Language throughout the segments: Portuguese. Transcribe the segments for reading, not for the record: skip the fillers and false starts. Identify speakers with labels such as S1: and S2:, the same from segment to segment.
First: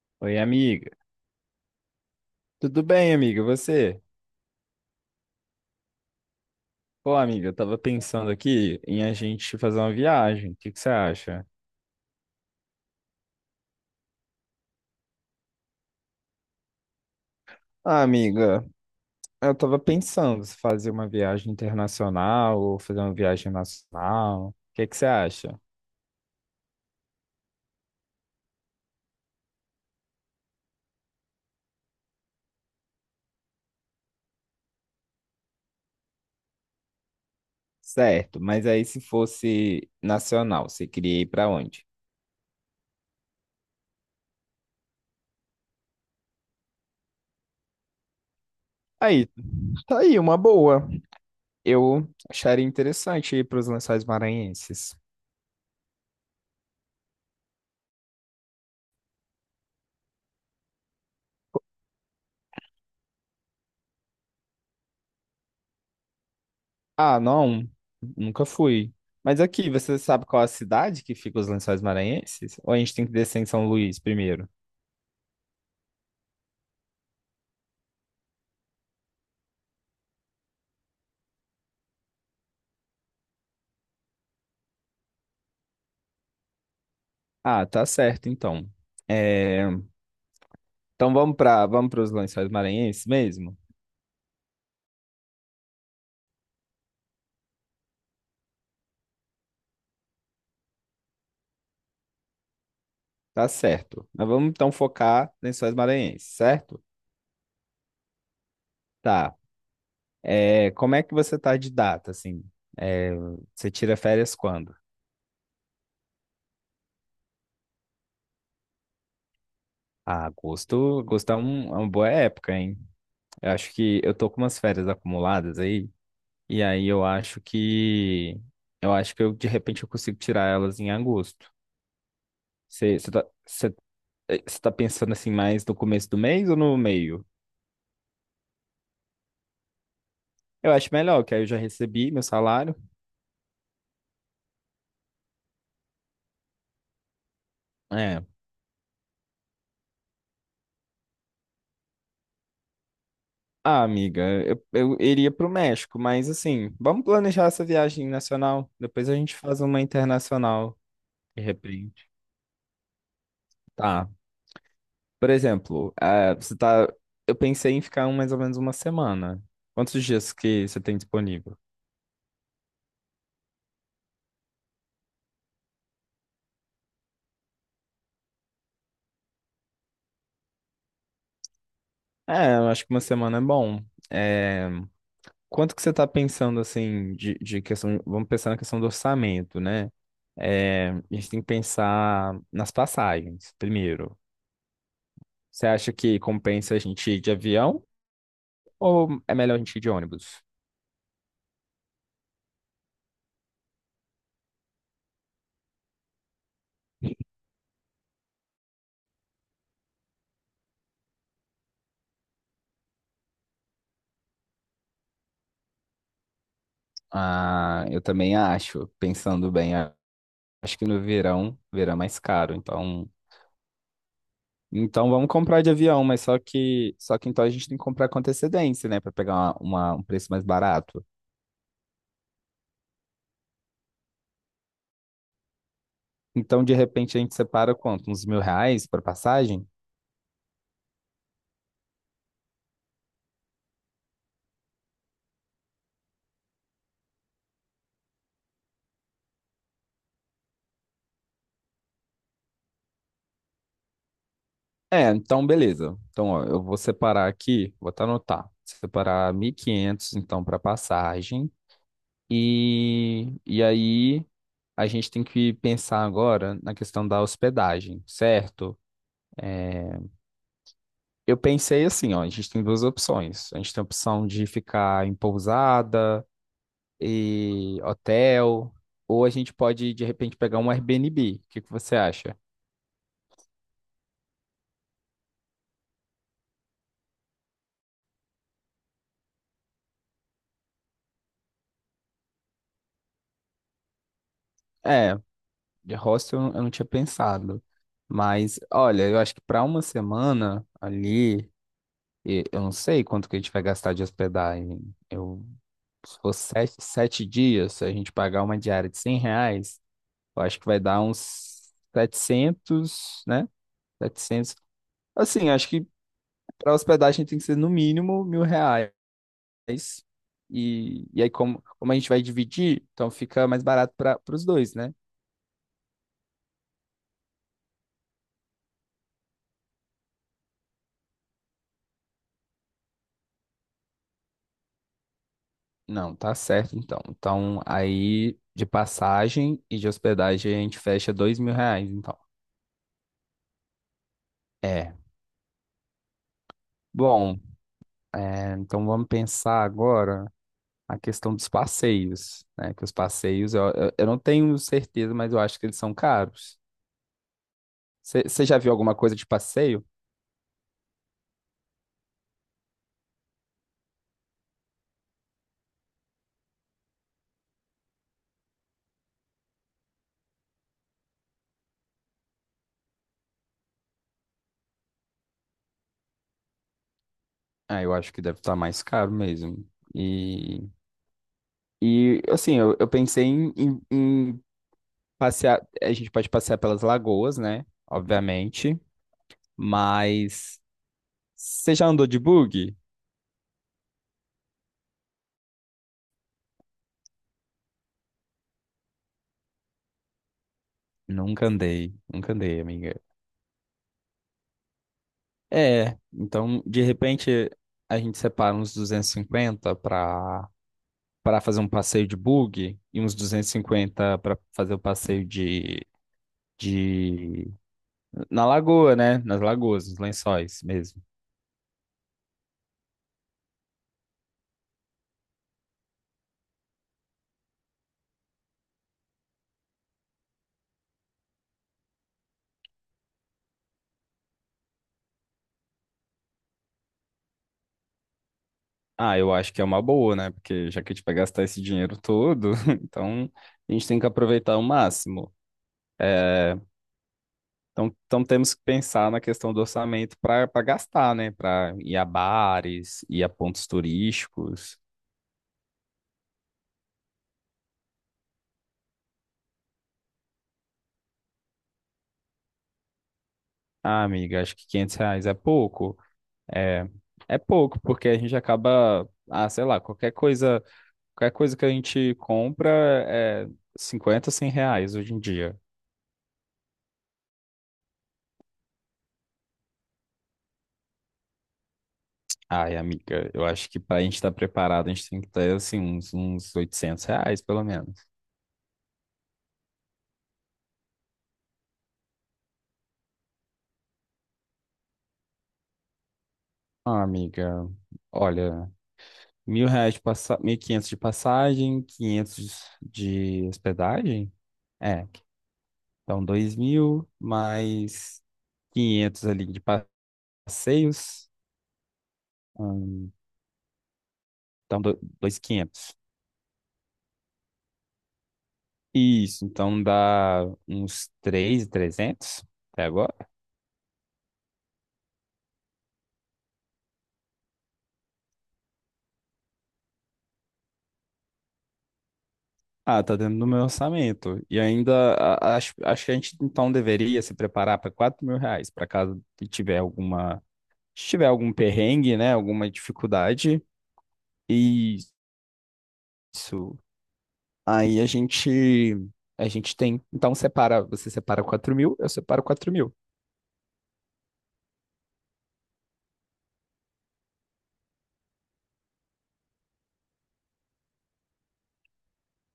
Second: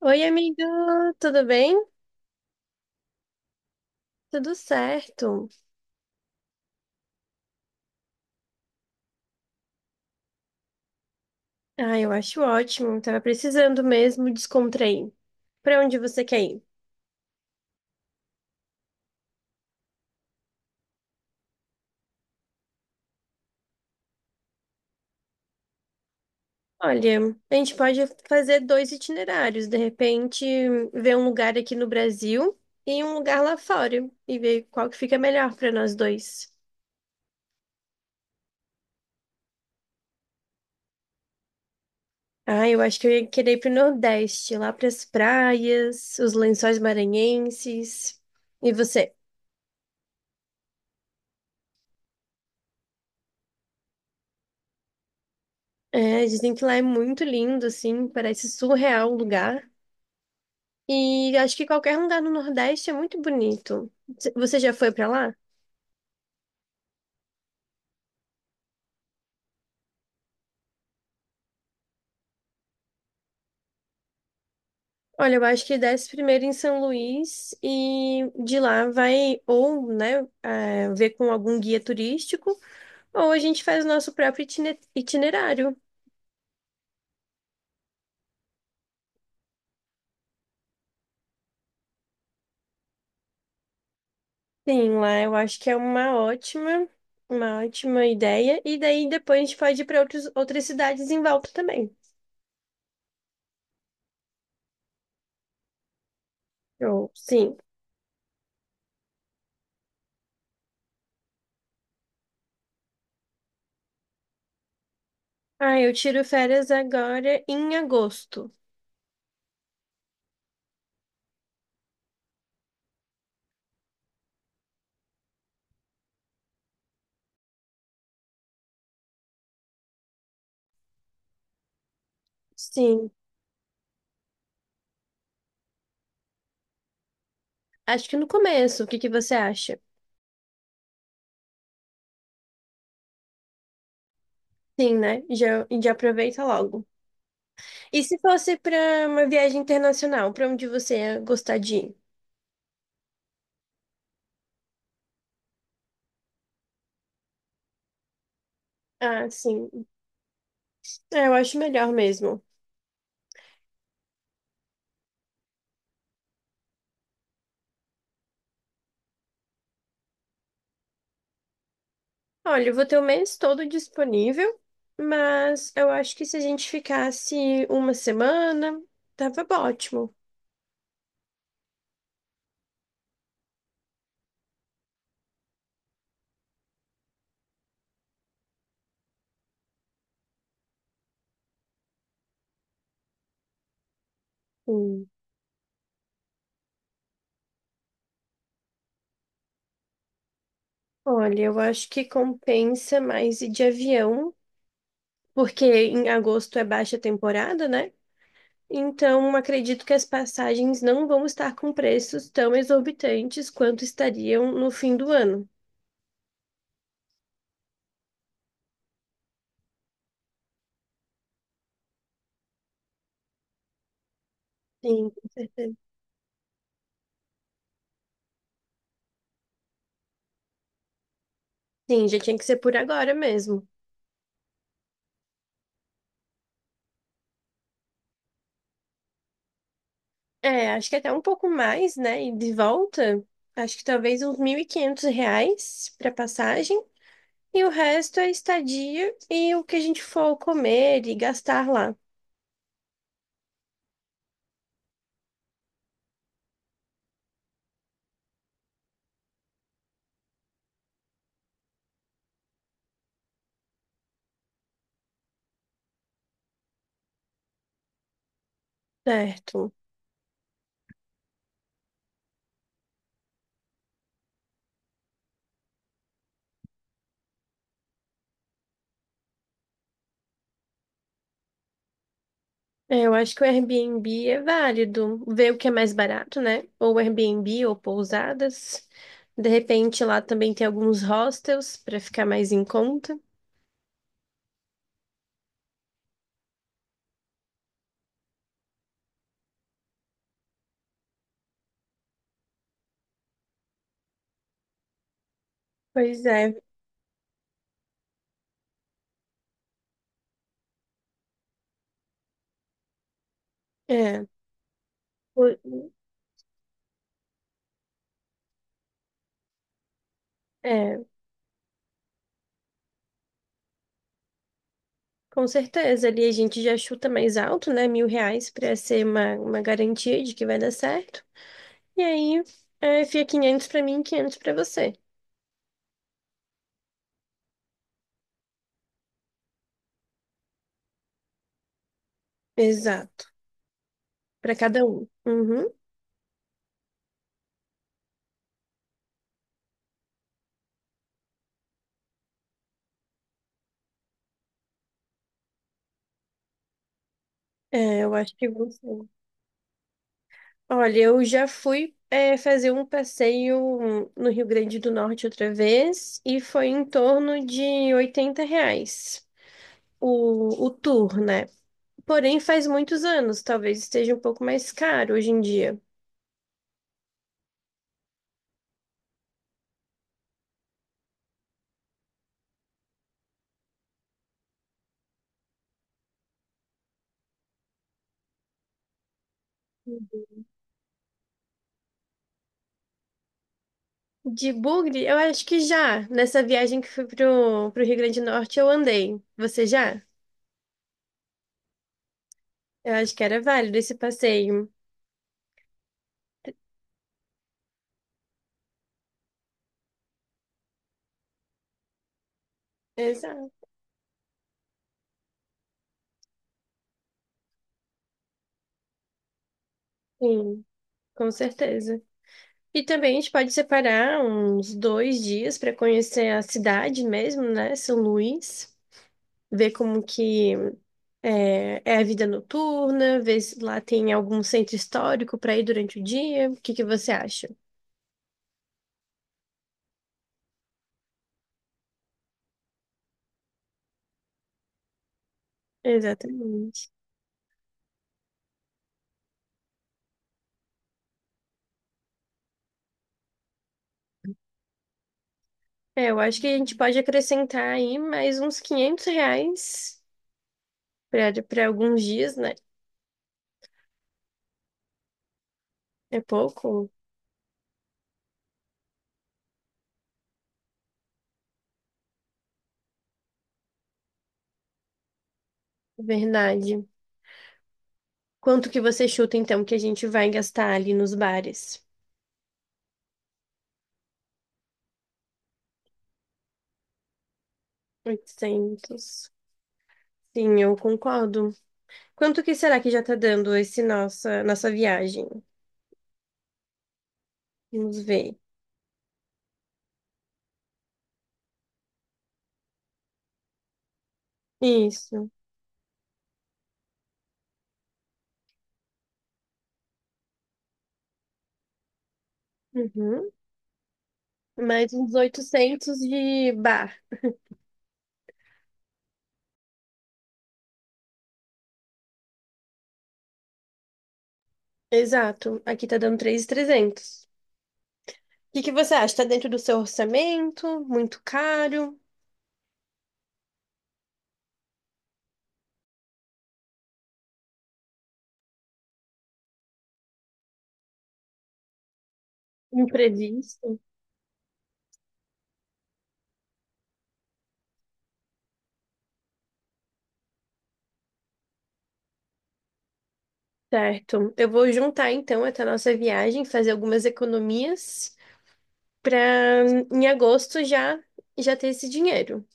S1: Oi,
S2: Oi,
S1: amiga,
S2: amiga.
S1: tudo bem?
S2: Tudo bem, amiga? Você?
S1: Tudo certo.
S2: Pô, amiga, eu tava pensando aqui em a gente fazer uma viagem. O que que você acha?
S1: Ah, eu acho ótimo. Tava precisando mesmo descontrair. Pra onde você quer ir?
S2: Ah, amiga, eu tava pensando se fazer uma viagem internacional ou fazer uma viagem nacional. O que que você acha?
S1: Olha, a gente pode fazer dois itinerários, de repente, ver um lugar aqui no Brasil e um lugar lá fora e ver qual que fica melhor pra nós dois.
S2: Certo, mas aí se fosse nacional, você queria ir pra onde?
S1: Ah, eu acho que eu ia querer ir pro Nordeste, lá pras praias, os Lençóis Maranhenses. E você?
S2: Aí, tá aí, uma boa. Eu acharia interessante ir para os Lençóis Maranhenses.
S1: É, dizem que lá é muito lindo, assim, parece surreal o lugar. E acho que qualquer lugar no Nordeste é muito bonito. Você já foi pra lá?
S2: Ah, não, nunca fui. Mas aqui, você sabe qual é a cidade que fica os Lençóis Maranhenses? Ou a gente tem que descer em São Luís primeiro?
S1: Olha, eu acho que desce primeiro em São Luís e de lá vai ou, né, ver com algum guia turístico ou a gente faz o nosso próprio itinerário.
S2: Ah, tá certo, então. É, então vamos para os Lençóis Maranhenses mesmo?
S1: Sim, lá eu acho que é uma ótima ideia. E daí depois a gente pode ir para outras cidades em volta também.
S2: Tá certo. Mas vamos então focar em Lençóis Maranhenses, certo?
S1: Eu, sim.
S2: Tá. É, como é que você tá de data, assim? É, você tira férias quando?
S1: Ah, eu tiro férias agora em agosto.
S2: Ah, agosto, agosto é uma boa época, hein? Eu acho que eu tô com umas férias acumuladas aí. E aí eu acho que eu de repente eu consigo tirar elas em agosto. Você
S1: Sim.
S2: tá, cê- eh, cê tá pensando assim mais no começo do mês ou no meio?
S1: Acho que no começo. O que que você acha?
S2: Eu acho melhor, que aí eu já recebi meu salário.
S1: Sim, né? Já, já aproveita logo. E se
S2: É.
S1: fosse para uma viagem internacional, para onde você ia gostar de ir?
S2: Ah, amiga, eu iria pro México, mas assim, vamos planejar essa viagem nacional. Depois a
S1: Ah,
S2: gente faz
S1: sim.
S2: uma internacional,
S1: É, eu
S2: de
S1: acho melhor
S2: repente.
S1: mesmo.
S2: Tá. Por exemplo, você tá. Eu pensei em ficar mais ou menos uma semana. Quantos dias que você tem disponível?
S1: Olha, eu vou ter o mês todo disponível, mas eu acho que se a gente ficasse uma semana, tava ótimo.
S2: É, eu acho que uma semana é bom. É, quanto que você está pensando, assim, de questão. Vamos pensar na questão do orçamento, né? É, a gente tem que pensar nas passagens, primeiro.
S1: Hum.
S2: Você acha que compensa a gente ir de avião ou é melhor a gente ir de ônibus?
S1: Olha, eu acho que compensa mais ir de avião, porque em agosto é baixa temporada, né? Então, acredito que as passagens não vão estar com preços tão exorbitantes quanto estariam no fim do ano.
S2: Ah, eu também acho, pensando bem, acho que no verão, verão é mais caro, então. Então
S1: Sim, com
S2: vamos comprar de
S1: certeza.
S2: avião, mas só que então a gente tem que comprar com antecedência, né? Para pegar um preço mais barato.
S1: Sim, já tinha que ser por agora mesmo.
S2: Então, de repente, a gente separa quanto? Uns R$ 1.000 para passagem?
S1: É, acho que até um pouco mais, né? E de volta, acho que talvez uns R$ 1.500 para passagem. E o resto é estadia e o que a gente for comer e gastar lá.
S2: É, então beleza. Então, ó, eu vou separar aqui, vou até anotar. Separar 1.500 então, para passagem. E aí, a gente tem que pensar agora na questão da hospedagem, certo?
S1: Certo.
S2: É, eu pensei assim, ó, a gente tem duas opções. A gente tem a opção de ficar em pousada e hotel, ou a gente pode, de repente, pegar um Airbnb. O que que você acha?
S1: É, eu acho que o Airbnb é válido. Ver o que é mais barato, né? Ou Airbnb ou pousadas. De repente lá também tem alguns hostels para ficar mais em conta.
S2: É, de hostel eu não tinha pensado. Mas, olha, eu acho que para uma semana ali, eu não sei quanto que a gente vai gastar de hospedagem. Eu, Se
S1: Pois
S2: for
S1: é,
S2: sete dias, se a gente pagar uma diária de R$ 100, eu acho que vai dar uns 700, né?
S1: é,
S2: 700. Assim, acho que
S1: o-
S2: para hospedagem tem que ser no mínimo R$ 1.000.
S1: é,
S2: E aí, como a gente vai dividir, então fica mais barato para os dois, né?
S1: com certeza. Ali a gente já chuta mais alto, né? R$ 1.000 para ser uma garantia de que vai dar certo. E aí é, fica 500 para mim e 500 para você.
S2: Não, tá certo então. Então, aí de passagem e de hospedagem a gente fecha R$ 2.000, então.
S1: Exato. Para cada
S2: É.
S1: um. Uhum.
S2: Bom, então vamos pensar agora a questão dos passeios, né? Que os passeios, eu não tenho certeza, mas eu acho que eles são caros.
S1: É, eu acho
S2: Você
S1: que
S2: já viu
S1: você.
S2: alguma coisa de passeio?
S1: Olha, eu já fui fazer um passeio no Rio Grande do Norte outra vez e foi em torno de R$ 80 o tour, né? Porém, faz muitos anos, talvez esteja um pouco mais caro hoje em dia.
S2: Ah, eu acho que deve estar mais caro mesmo. E, e assim, eu pensei em passear. A gente pode passear pelas lagoas, né? Obviamente. Mas você já andou de bug?
S1: De Bugre, eu acho que já. Nessa viagem que fui pro Rio Grande do Norte, eu andei. Você já?
S2: Nunca andei, nunca andei,
S1: Eu
S2: amiga.
S1: acho que era válido esse passeio.
S2: É, então de repente a gente separa uns 250 para fazer um passeio de bug e uns duzentos e
S1: Exato.
S2: cinquenta para fazer o passeio de na lagoa, né? Nas lagoas, nos lençóis
S1: Sim,
S2: mesmo.
S1: com certeza. E também a gente pode separar uns 2 dias para conhecer a cidade mesmo, né? São Luís, ver como que é a vida noturna, ver se lá tem algum centro histórico para ir durante o dia. O que que você acha?
S2: Ah, eu acho que é uma boa, né? Porque já que a gente vai gastar esse dinheiro todo, então a gente tem que aproveitar o máximo. É,
S1: Exatamente.
S2: então temos que pensar na questão do orçamento para gastar, né? Para ir a bares, ir a pontos turísticos.
S1: É, eu acho que a gente pode acrescentar aí mais uns R$ 500 para alguns dias, né?
S2: Ah, amiga, acho que R$ 500 é pouco.
S1: É
S2: É,
S1: pouco,
S2: é pouco, porque a gente acaba, ah, sei lá, qualquer coisa que a gente compra é 50, R$ 100 hoje em dia.
S1: verdade. Quanto que você chuta então que a gente vai gastar ali nos bares?
S2: Ai, amiga, eu acho que para a gente estar preparado, a gente tem que ter, assim, uns R$ 800, pelo menos.
S1: 800. Sim, eu concordo. Quanto que será que já tá dando esse nossa viagem?
S2: Ah, amiga,
S1: Vamos ver.
S2: olha, R$ 1.000 de passagem, 1.500 de passagem, 500 de hospedagem? É,
S1: Isso.
S2: então 2.000 mais 500 ali de passeios, hum,
S1: Uhum.
S2: então
S1: Mais uns
S2: 2.500.
S1: 800 de bar.
S2: Isso, então dá uns 3.300 até agora.
S1: Exato. Aqui tá dando 3.300. O que que você acha? Tá dentro do seu orçamento? Muito caro?
S2: Ah, tá dentro do meu orçamento. E ainda acho que a gente então deveria se preparar para R$ 4.000, para caso tiver alguma, se tiver algum perrengue, né, alguma dificuldade.
S1: Imprevisto?
S2: Isso. Aí a gente tem, você separa 4.000, eu separo 4.000.
S1: Certo. Eu vou juntar então essa nossa viagem, fazer algumas economias para em agosto já já ter esse dinheiro.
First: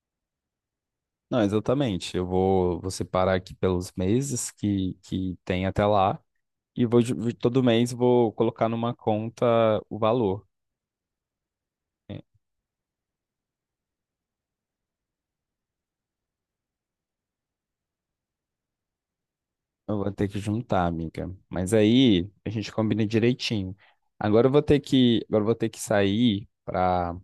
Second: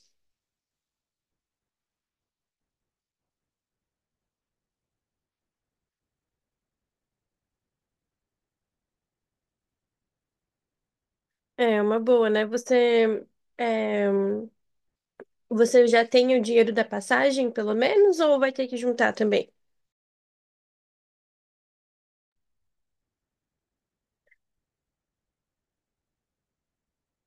S2: Não, exatamente. Eu vou separar aqui pelos meses que tem até lá e todo mês vou colocar numa conta o valor.
S1: É uma
S2: É,
S1: boa, né? Você é, você já tem o dinheiro da passagem, pelo menos, ou vai ter que juntar também?
S2: eu vou ter que juntar, amiga. Mas aí a gente combina direitinho. Agora eu vou ter que, agora eu vou ter que sair para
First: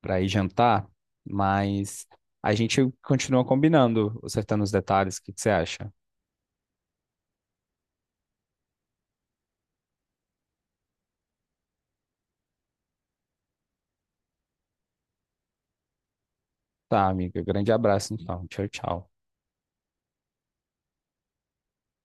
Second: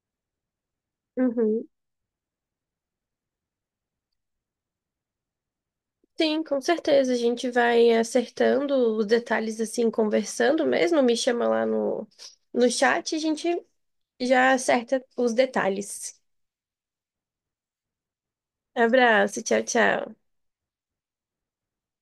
S2: para ir jantar,
S1: Uhum.
S2: mas a gente continua combinando, acertando os detalhes. O que que você acha?
S1: Sim, com certeza. A gente vai acertando os detalhes assim, conversando mesmo. Me chama lá no chat e a gente já acerta os detalhes.
S2: Tá, amiga. Grande abraço, então. Tchau, tchau.
S1: Abraço, tchau, tchau.